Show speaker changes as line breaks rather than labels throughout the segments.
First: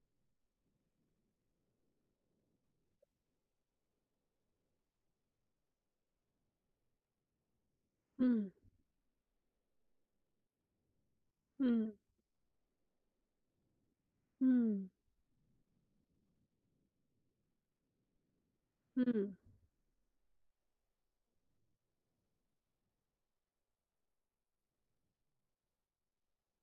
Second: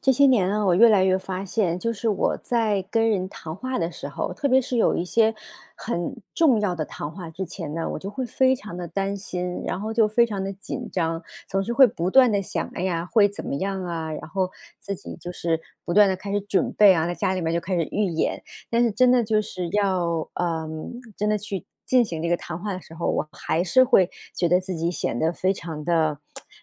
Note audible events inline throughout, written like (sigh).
这些年啊，我越来越发现，就是我在跟人谈话的时候，特别是有一些很重要的谈话之前呢，我就会
嗯
非常的担心，然后就非常的紧张，总是会
嗯
不断的想，哎呀，会怎么样啊？然后
嗯
自己就是不断的开始准备啊，在家里面就开始预演，但是
嗯
真的
嗯
就是要，真的去进行这个谈话的时候，我还是会觉得自己显得非常的、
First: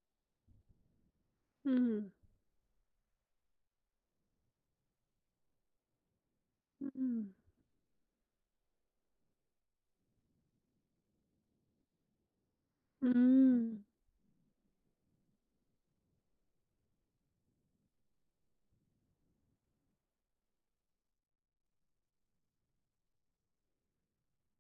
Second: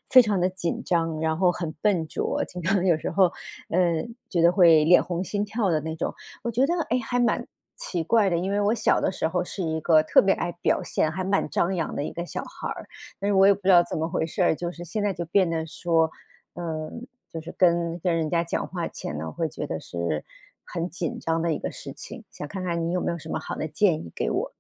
非常的紧张，然后很笨
嗯
拙，经常有时候，嗯，觉得会脸红心跳的那种。我觉得，
嗯
哎，还
嗯，
蛮奇怪的，因为我小的时候是一个特别爱表现，还蛮张扬的一个小孩儿，但是我也不知道怎么回事儿，就是现在就变得说，就是跟人家讲话前呢，会觉得是很紧张的一个事情，想看看你有没有什么好的建议给我？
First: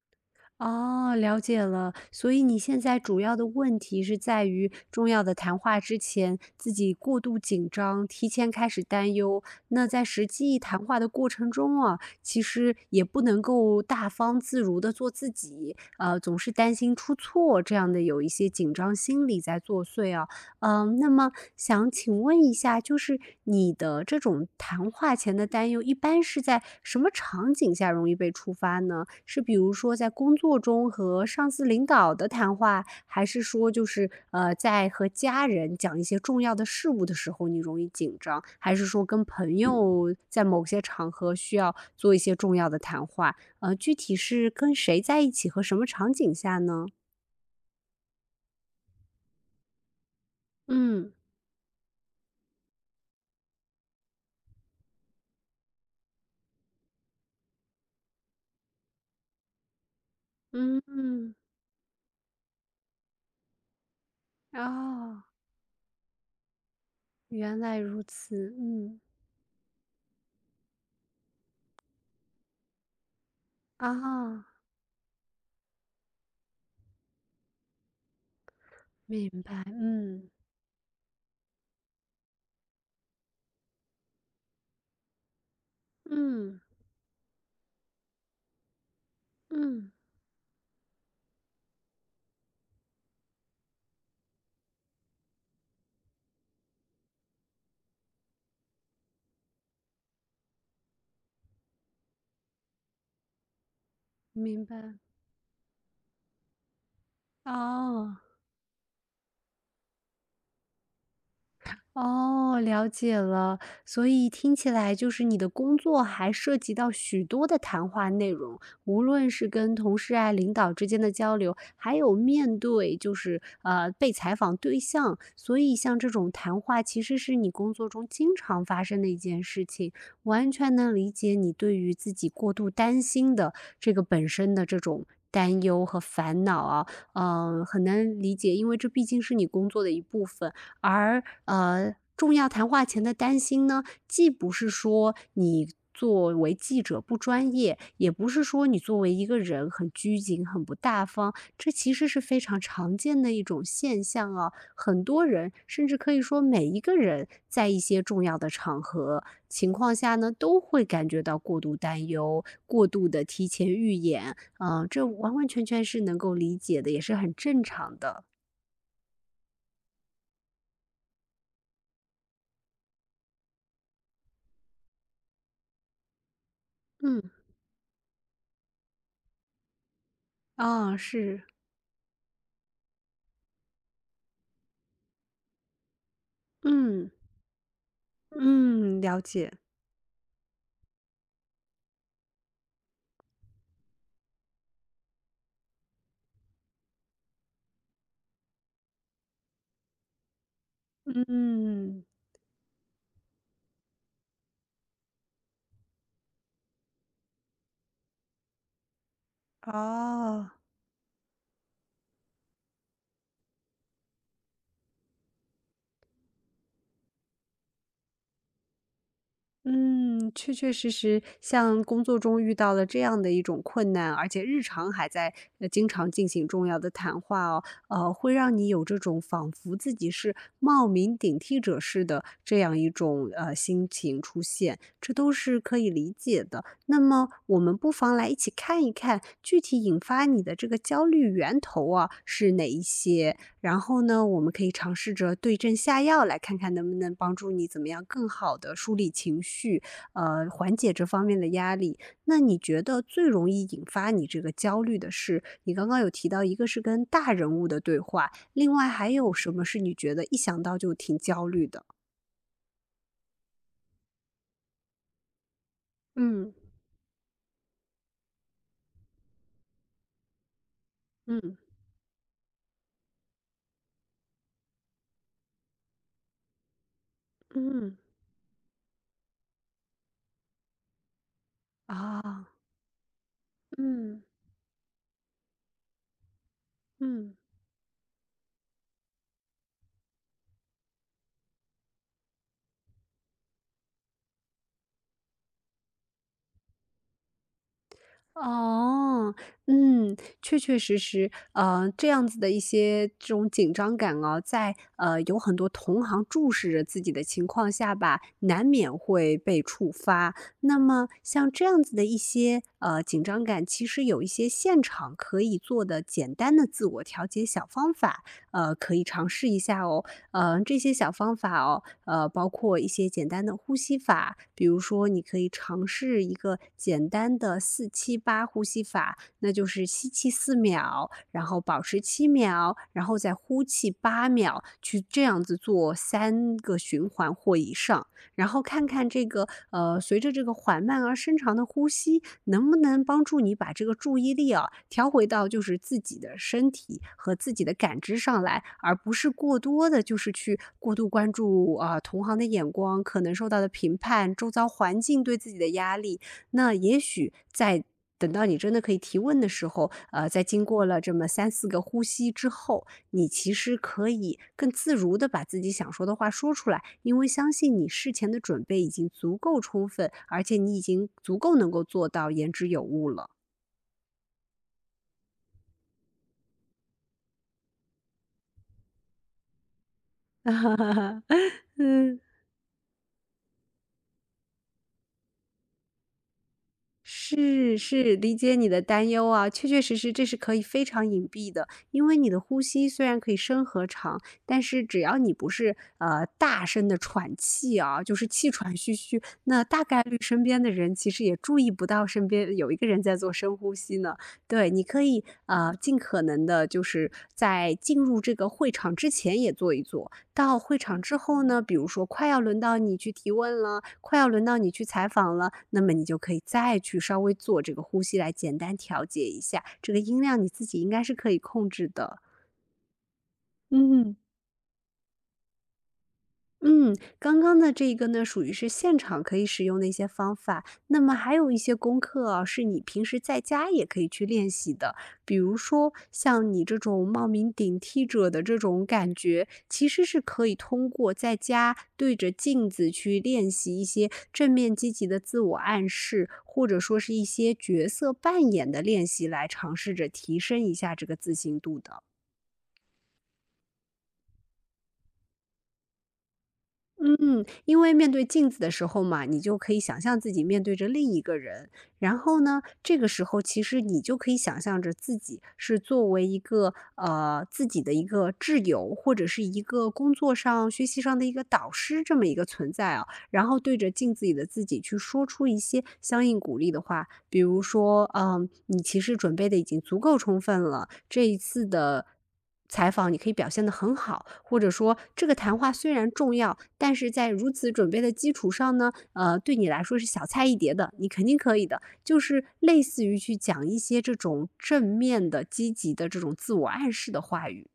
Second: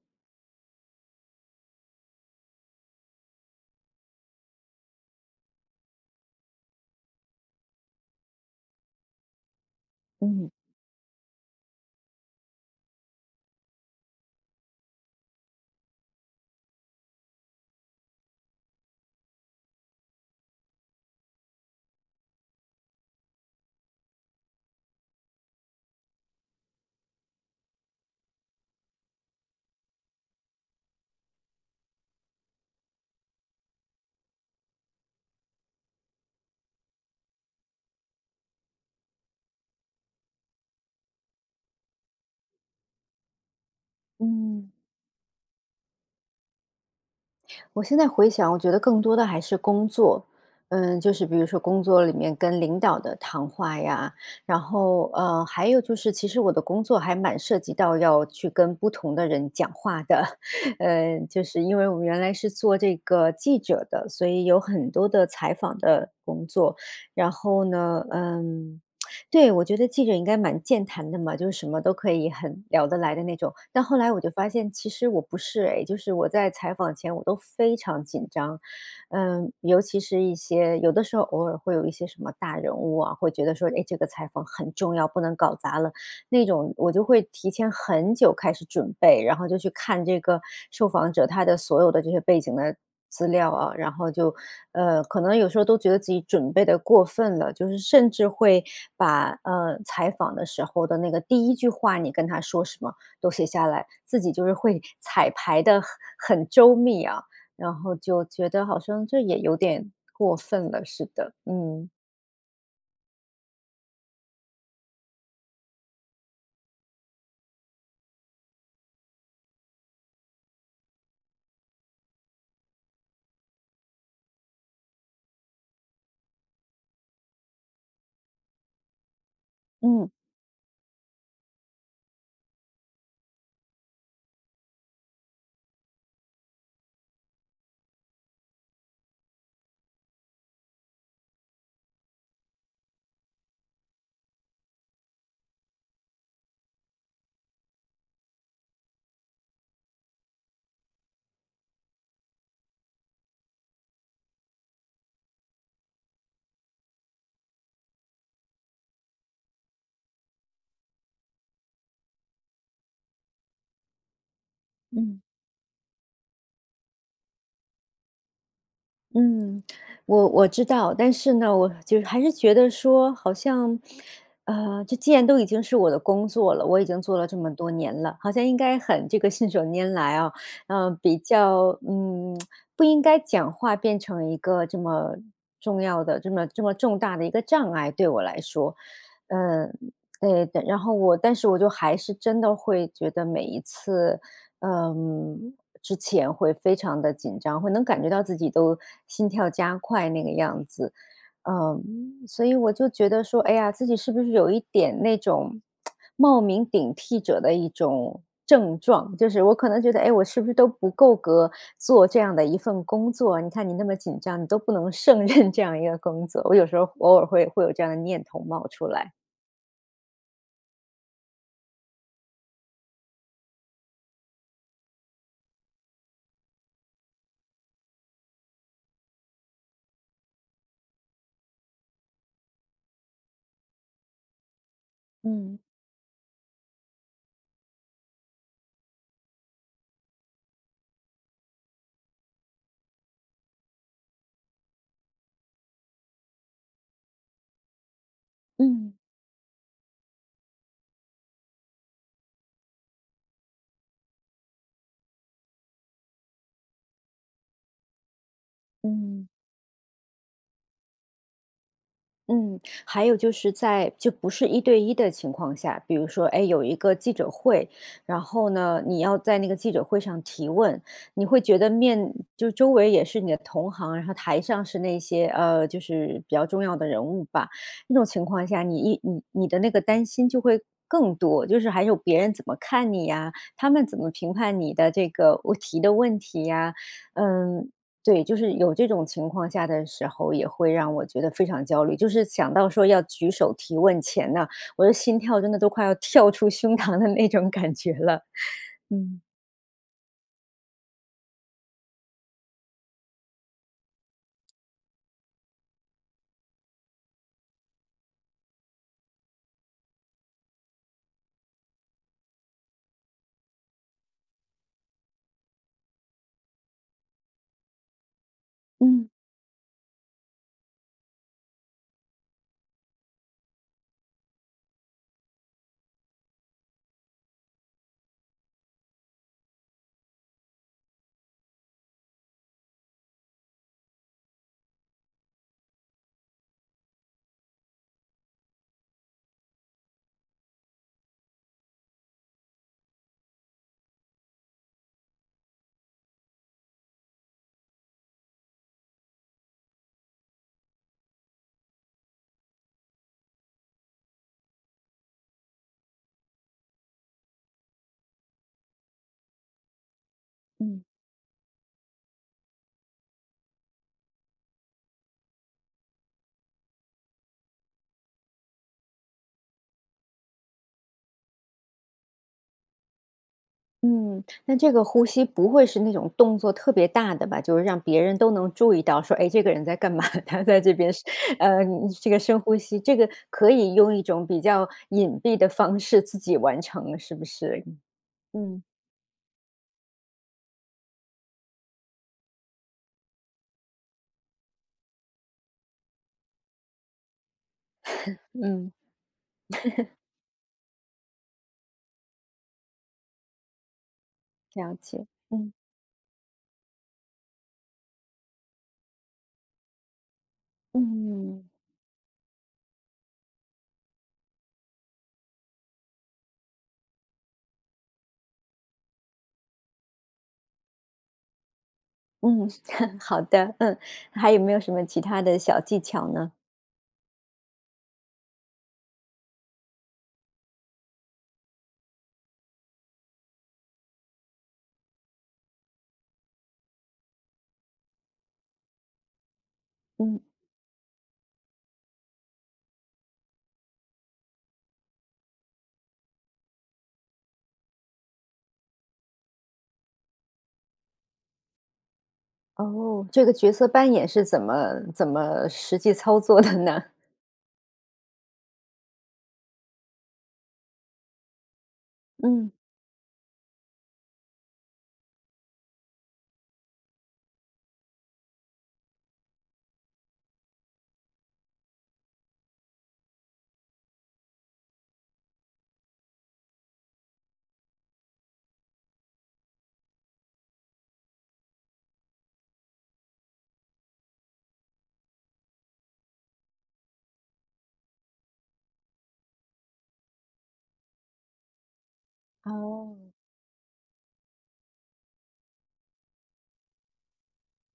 哦，了解了。所以你现在主要的问题是在于重要的谈话之前，自己过度紧张，提前开始担忧。那在实
嗯。
际谈话的过程中啊，其实也不能够大方自如的做自己，总是担心出错，这样的有一些紧张心理在作祟啊。嗯，那么想请问一下，就是你的这种谈话前的担忧，一般是在什么场景下容易被触发呢？是比如说在工作中和上司、领导的谈话，还是说就是,在和家人讲一些重要的事物的时候，你容易紧张？还是说跟朋友在某些场合需要做一些重要的谈话？具体是
嗯。
跟谁在一起和什么场景下呢？
我现在回想，我觉得更多的还是工作，嗯，就
嗯
是比如说工作里面跟领导的谈话呀，然后还有就是，其实我的工作还蛮涉及到要去跟不同的人讲话的，(laughs)
嗯
嗯，
嗯，
就是因为我们原来是做这个记者的，所以有很多
哦，
的采访的工作，然
原
后
来如
呢，
此。
嗯。
嗯
对，我觉得记者应该蛮健谈的嘛，就是什么都可以很聊得来的那种。但后来我就
啊，
发现，其实我不是诶，就是我在采访前我都非常紧张，
明
嗯，
白。
尤其是
嗯
一些有的时候偶尔会有一些什么大人物啊，会觉得说，哎，这个采访很重要，不能搞砸了。那
嗯
种我就会提前很久开始准备，然后就去
嗯，
看这个受访者他的所有的这些背景的资料啊，然后就，可能有时候都觉得自己准备的过分了，就是甚至会把，采访的时候的那个第一句话你跟他说什么都写下来，自己就是
明
会
白。
(laughs) 彩排的很周密啊，然后
哦。
就觉得好像这也有点过分了似的，嗯，
哦，了解了。所以听起来就是你的工作还涉及到许多的谈话内容，无论是跟同事啊、领导之间的交流，还有面对就是被采访对象，所以像这种谈话其实是你工作中经常发生的一件事情，
嗯，
完全能理解你对于自己过度担心的这个本身的这种。担忧和烦恼啊，嗯、很难理解，因为这毕竟是你工作的一部分。而重要谈话前的担心呢，既不是说你作为记者不专业，也不是说你作为一个人很拘谨、很不大方，这其实是非常常见的一种现象啊。很多人，甚至可以说每一个人，在一些重要的场合情况下呢，都会感觉到过度担忧、过度的提前预演，嗯、这
嗯。
完完全全是能够理解的，也是很正常的。
嗯，我知道，但是呢，我就是还是觉得说，好像，这既然都已经是我的工作了，我已经做
嗯，
了这么多年了，好像应该很这个信手拈来啊，
啊、
嗯、比
是，
较，嗯，不应该讲话变成一个这么重要的、这么重
嗯。
大的一个障碍对我来说，
嗯，了解。
嗯、对对，然后我，但是我就还是真的会觉得每一次。嗯，之前会非常的紧张，会能感觉到自己都心跳加快那个样子。嗯，
嗯，
所以我就觉得说，哎呀，自己是不是有一点那种冒名顶替者的一种症状，就是我可能觉得，哎，我是不
哦，
是都不够格做这样的一份工作，你看你那么紧张，你都不能胜任这样一个工作，我有时候偶尔会有这样的念头冒出来。
嗯，确确实实，像工作中遇到了这样的一种困难，而且日常还在经常进行重要的谈话哦，会让你有这种仿佛自己是冒名顶替者似的这样一种心情出现，这都
嗯
是可以理解的。那么，我们不妨来一起看一看，具体引发你的这个焦虑源头啊，是哪一些？然后呢，我们可以尝试着对症下药，来看看能不能帮助你怎么样更好的
嗯。
梳理情绪，缓解这方面的压力。那你觉得最容易引发你这个焦虑的是，你刚刚有提到一个是跟大人物的对话，另外还
嗯。
有什么是你觉得一想到就挺焦虑的？
嗯，还有就是在就不是一对一的情况下，比如说，哎，
嗯，
有一个记者会，然后呢，你要在那个记者会上提问，你会
嗯，
觉得面就周围也是你的同行，然后台上是那些就是比较重要的人物吧。那
嗯，
种情况下，你一你你的那个担心就会更多，就是还有别人怎
啊，
么看你呀，他们怎么
嗯，
评判你的这个我提的问题呀，
嗯。
嗯，对，就是有这种情况下的时候，也会让我觉得非常焦虑。就是想到说要举手提问前呢，我的心跳真的都快要跳出胸膛的那种感觉了。嗯
哦，嗯，确确实实，这样子的一些这种紧张感啊，在有很多同行注视着自己的情况下吧，难免会被触发。那么像这样子的一些紧张感，其实有一些现场可以做的简单的自我调节小方法，呃，可以
嗯
尝试一下哦。这些小方法哦，包括一些简单的呼吸法，比如说你可以尝试一个简单的四七八呼吸法，那就是吸气四秒，然后保持七秒，然后再呼气八秒，去这样子做三个循环或以上。然后看看这个,随着这个缓慢而深长的呼吸，能不能帮助你把这个注意力啊调回到就是自己的身体和自己的感知上来，而不是过多的就是去过度关注啊、同行的眼光，可能受到的评判，周遭环境对自己的压力。那也许在等到你真的可以提问的时候，在经
嗯
过了这么三四个呼吸之后，你其实可以更自如的把自己想说的话说出来，因为相信你事前的准备已经足够充分，而且你已经足够能够做到言之有物了。
嗯，那这个呼吸不会是那种动作特别大的吧？就是让别人都能注意到，说，哎，这个人在干嘛？(laughs) 他在这边是，
(laughs)
呃，这个
嗯。
深呼吸，这个可以用一种比较隐蔽的方式自己完成，是不是？
是是，理解
嗯
你的担忧啊，确确实实这是可以非常隐蔽的，因为你的呼吸虽然可以深和长，但是只要你不是大声的喘气啊，就是气
嗯，
喘吁吁，那大概率身边的人其实也注意不到身边有一个人在做深呼吸呢。对，
了
你可
解。
以
嗯
尽可能的，就是在进入这个会场之前也做一做，到会场之后
嗯。
呢，比如说快要轮到你去提问了，快要轮到你去采访了，那么你就可以再去稍微做这个呼吸来简单调节一下，这个音量你自己应该是可以控制的。
嗯，(laughs) 好的，嗯，
嗯。
还有没有什么其他的小技巧呢？
嗯，刚刚的这个呢，属于是现场可以使用的一些方法。那么还有一些功课啊，是你平时在家也可以去练习的。比如说，像你这种冒名顶替者的这种感觉，其实
嗯。
是可以通过在家对着镜子去练习一些正面积极的自我暗示，或者说是一些角色扮演的练习，来尝试着提升一下这个自信度的。
哦，这个角色扮演是怎么实际操作的呢？
嗯，因为面对镜子的时候嘛，你就可以想象自己面对着另一个人，然
(laughs)
后
嗯。
呢，这个时候其实你就可以想象着自己是作为一个自己的一个挚友，或者是一个工作上、学习上的一个导师这么一个存在啊。然后对着镜子里的自己去说出一些相应鼓励的话，比如说，嗯，你其实准备的已经足够充分了，这一次的采访你可以表现得很好，或者说这个谈话虽然重要，但是在如此准备的基础上呢，对你来说是小菜一碟的，你肯定可以的，就是类
哦。
似于去讲一些这种正面的、积极的这种自我暗示的话语。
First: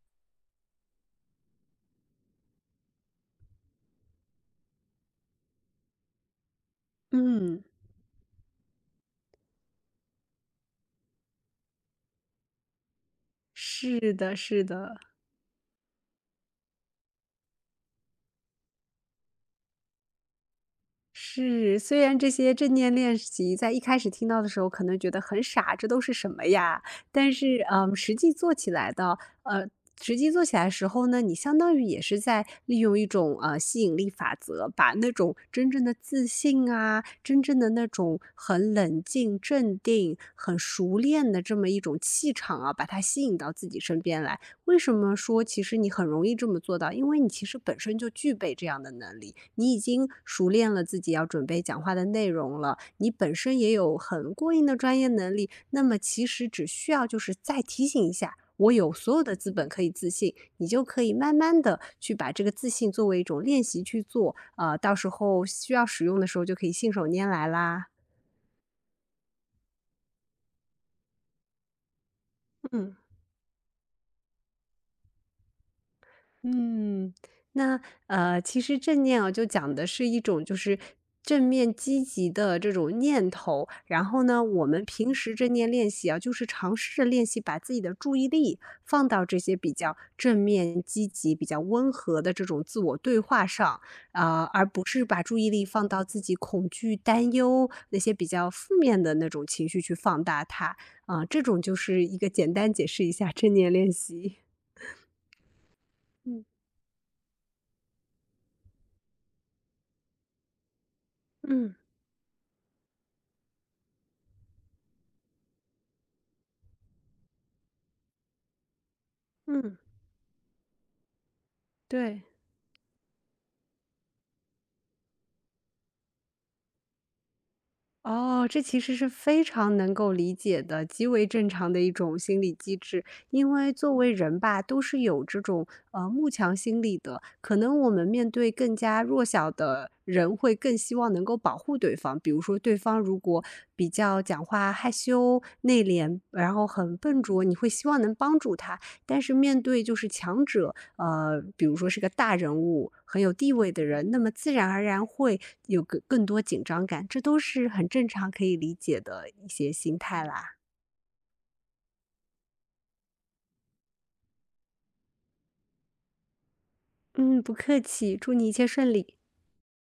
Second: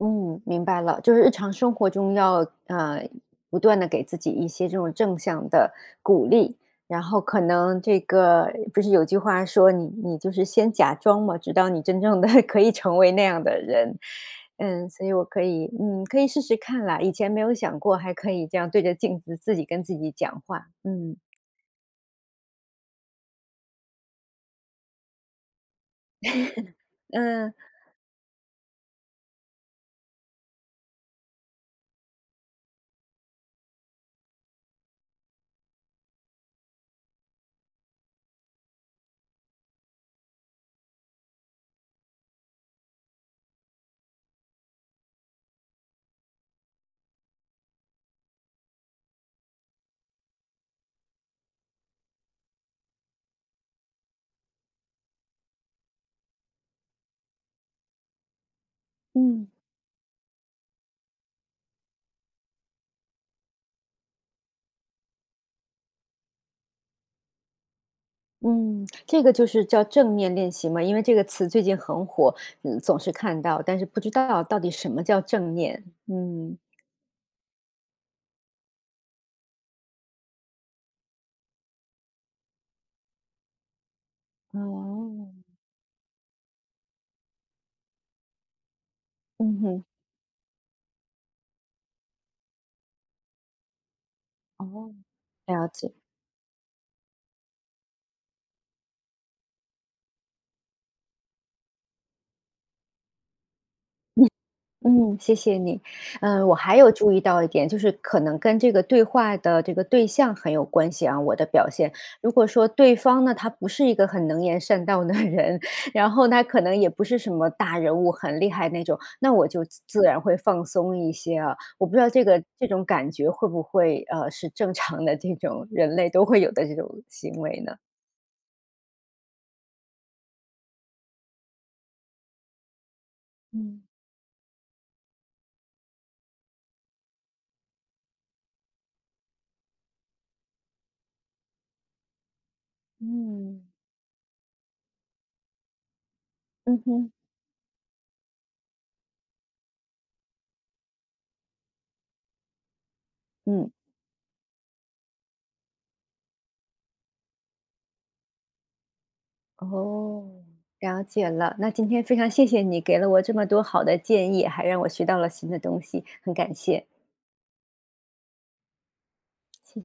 嗯，明白了，就是日常生活中要不断的给自己一些这种正向的鼓励，然后可
嗯，
能这个不是有句话说你就是先假装嘛，直到你真正的 (laughs) 可以成为那样的人，
是的，是
嗯，
的。
所以我可以可以试试看啦，以前没有想过还可以这样对着镜子自己跟自己讲话，嗯
是，虽然这些正念练习在一开始听到的时候，可能觉得很傻，这都是什么呀？但
嗯
是，嗯，实际做起来的时候呢，你相当于也是在利用一种吸引力法则，把那种真正的自信啊，真正的那种很冷静、镇定、很熟练的这么一种气场啊，把它吸引到自己身边来。为什么说其实你很容易这么做到？因为你其实本身就具备这样的能力，你已经熟练了自己要准备讲话的内容了，你本身也有很过硬的专业能力，那么其实只需要就是再提醒一下，我有所有的
嗯，
资本可以自信，你就可以慢慢的去把这个自信作为一种练习去做，到时候需要使用的时候就可以信手拈来啦。
嗯，这个就是叫正念练习嘛，因为这个词最近很火，嗯，
嗯。
总是看到，但是不知道到底什么叫正念。嗯，
嗯，那,其实正念啊，就讲的是一种就是正面积极的这种念头。然后呢，我们平
哦，
时正念练习啊，就是尝试着练习把自己的注意力放到这些
嗯
比
哼，
较正面、积极、比较温和的这种自我对话上，啊、而不
哦。
是把注意力
了
放
解。
到自己恐惧、担忧那些比较负面的那种情绪去放大它。啊、这种就是一个简单解释一下正念练习。
嗯，谢谢你。嗯，我
嗯
还有注意到一点，就是可能跟这个对话的这个对象很有关系啊，我的表
嗯
现。如果说对方呢，他不是一个很能言善道的人，(laughs) 然后他可能也不是什么大人物，很厉害那种，那我就
嗯。
自然会放松一些啊。我不知道
对，
这个这种感觉会不会是正常的这种人类都会有的这种行为呢？
哦，这其实是非常能够理解的，极为正常的一种心理机制。因为
嗯
作为人吧，都是有这种慕强心理的。可能我们面对更加弱小的人，会更希望能够保护对方。比如说，对方如果
嗯。
比较讲话害羞、内敛，然后
嗯
很
哼，
笨拙，你会希望能帮助他。但是面对就是强者，比如说是个大人物、很有地
嗯。
位的人，那么自然而然会有个更多紧张感，这都是很正常可以理解的一些心态
哦，
啦。
了解了。那今天非常谢谢你给了我这么多好的建议，还让我学到了新的东西，很感谢，
嗯，不客气，祝你一切顺利。
谢谢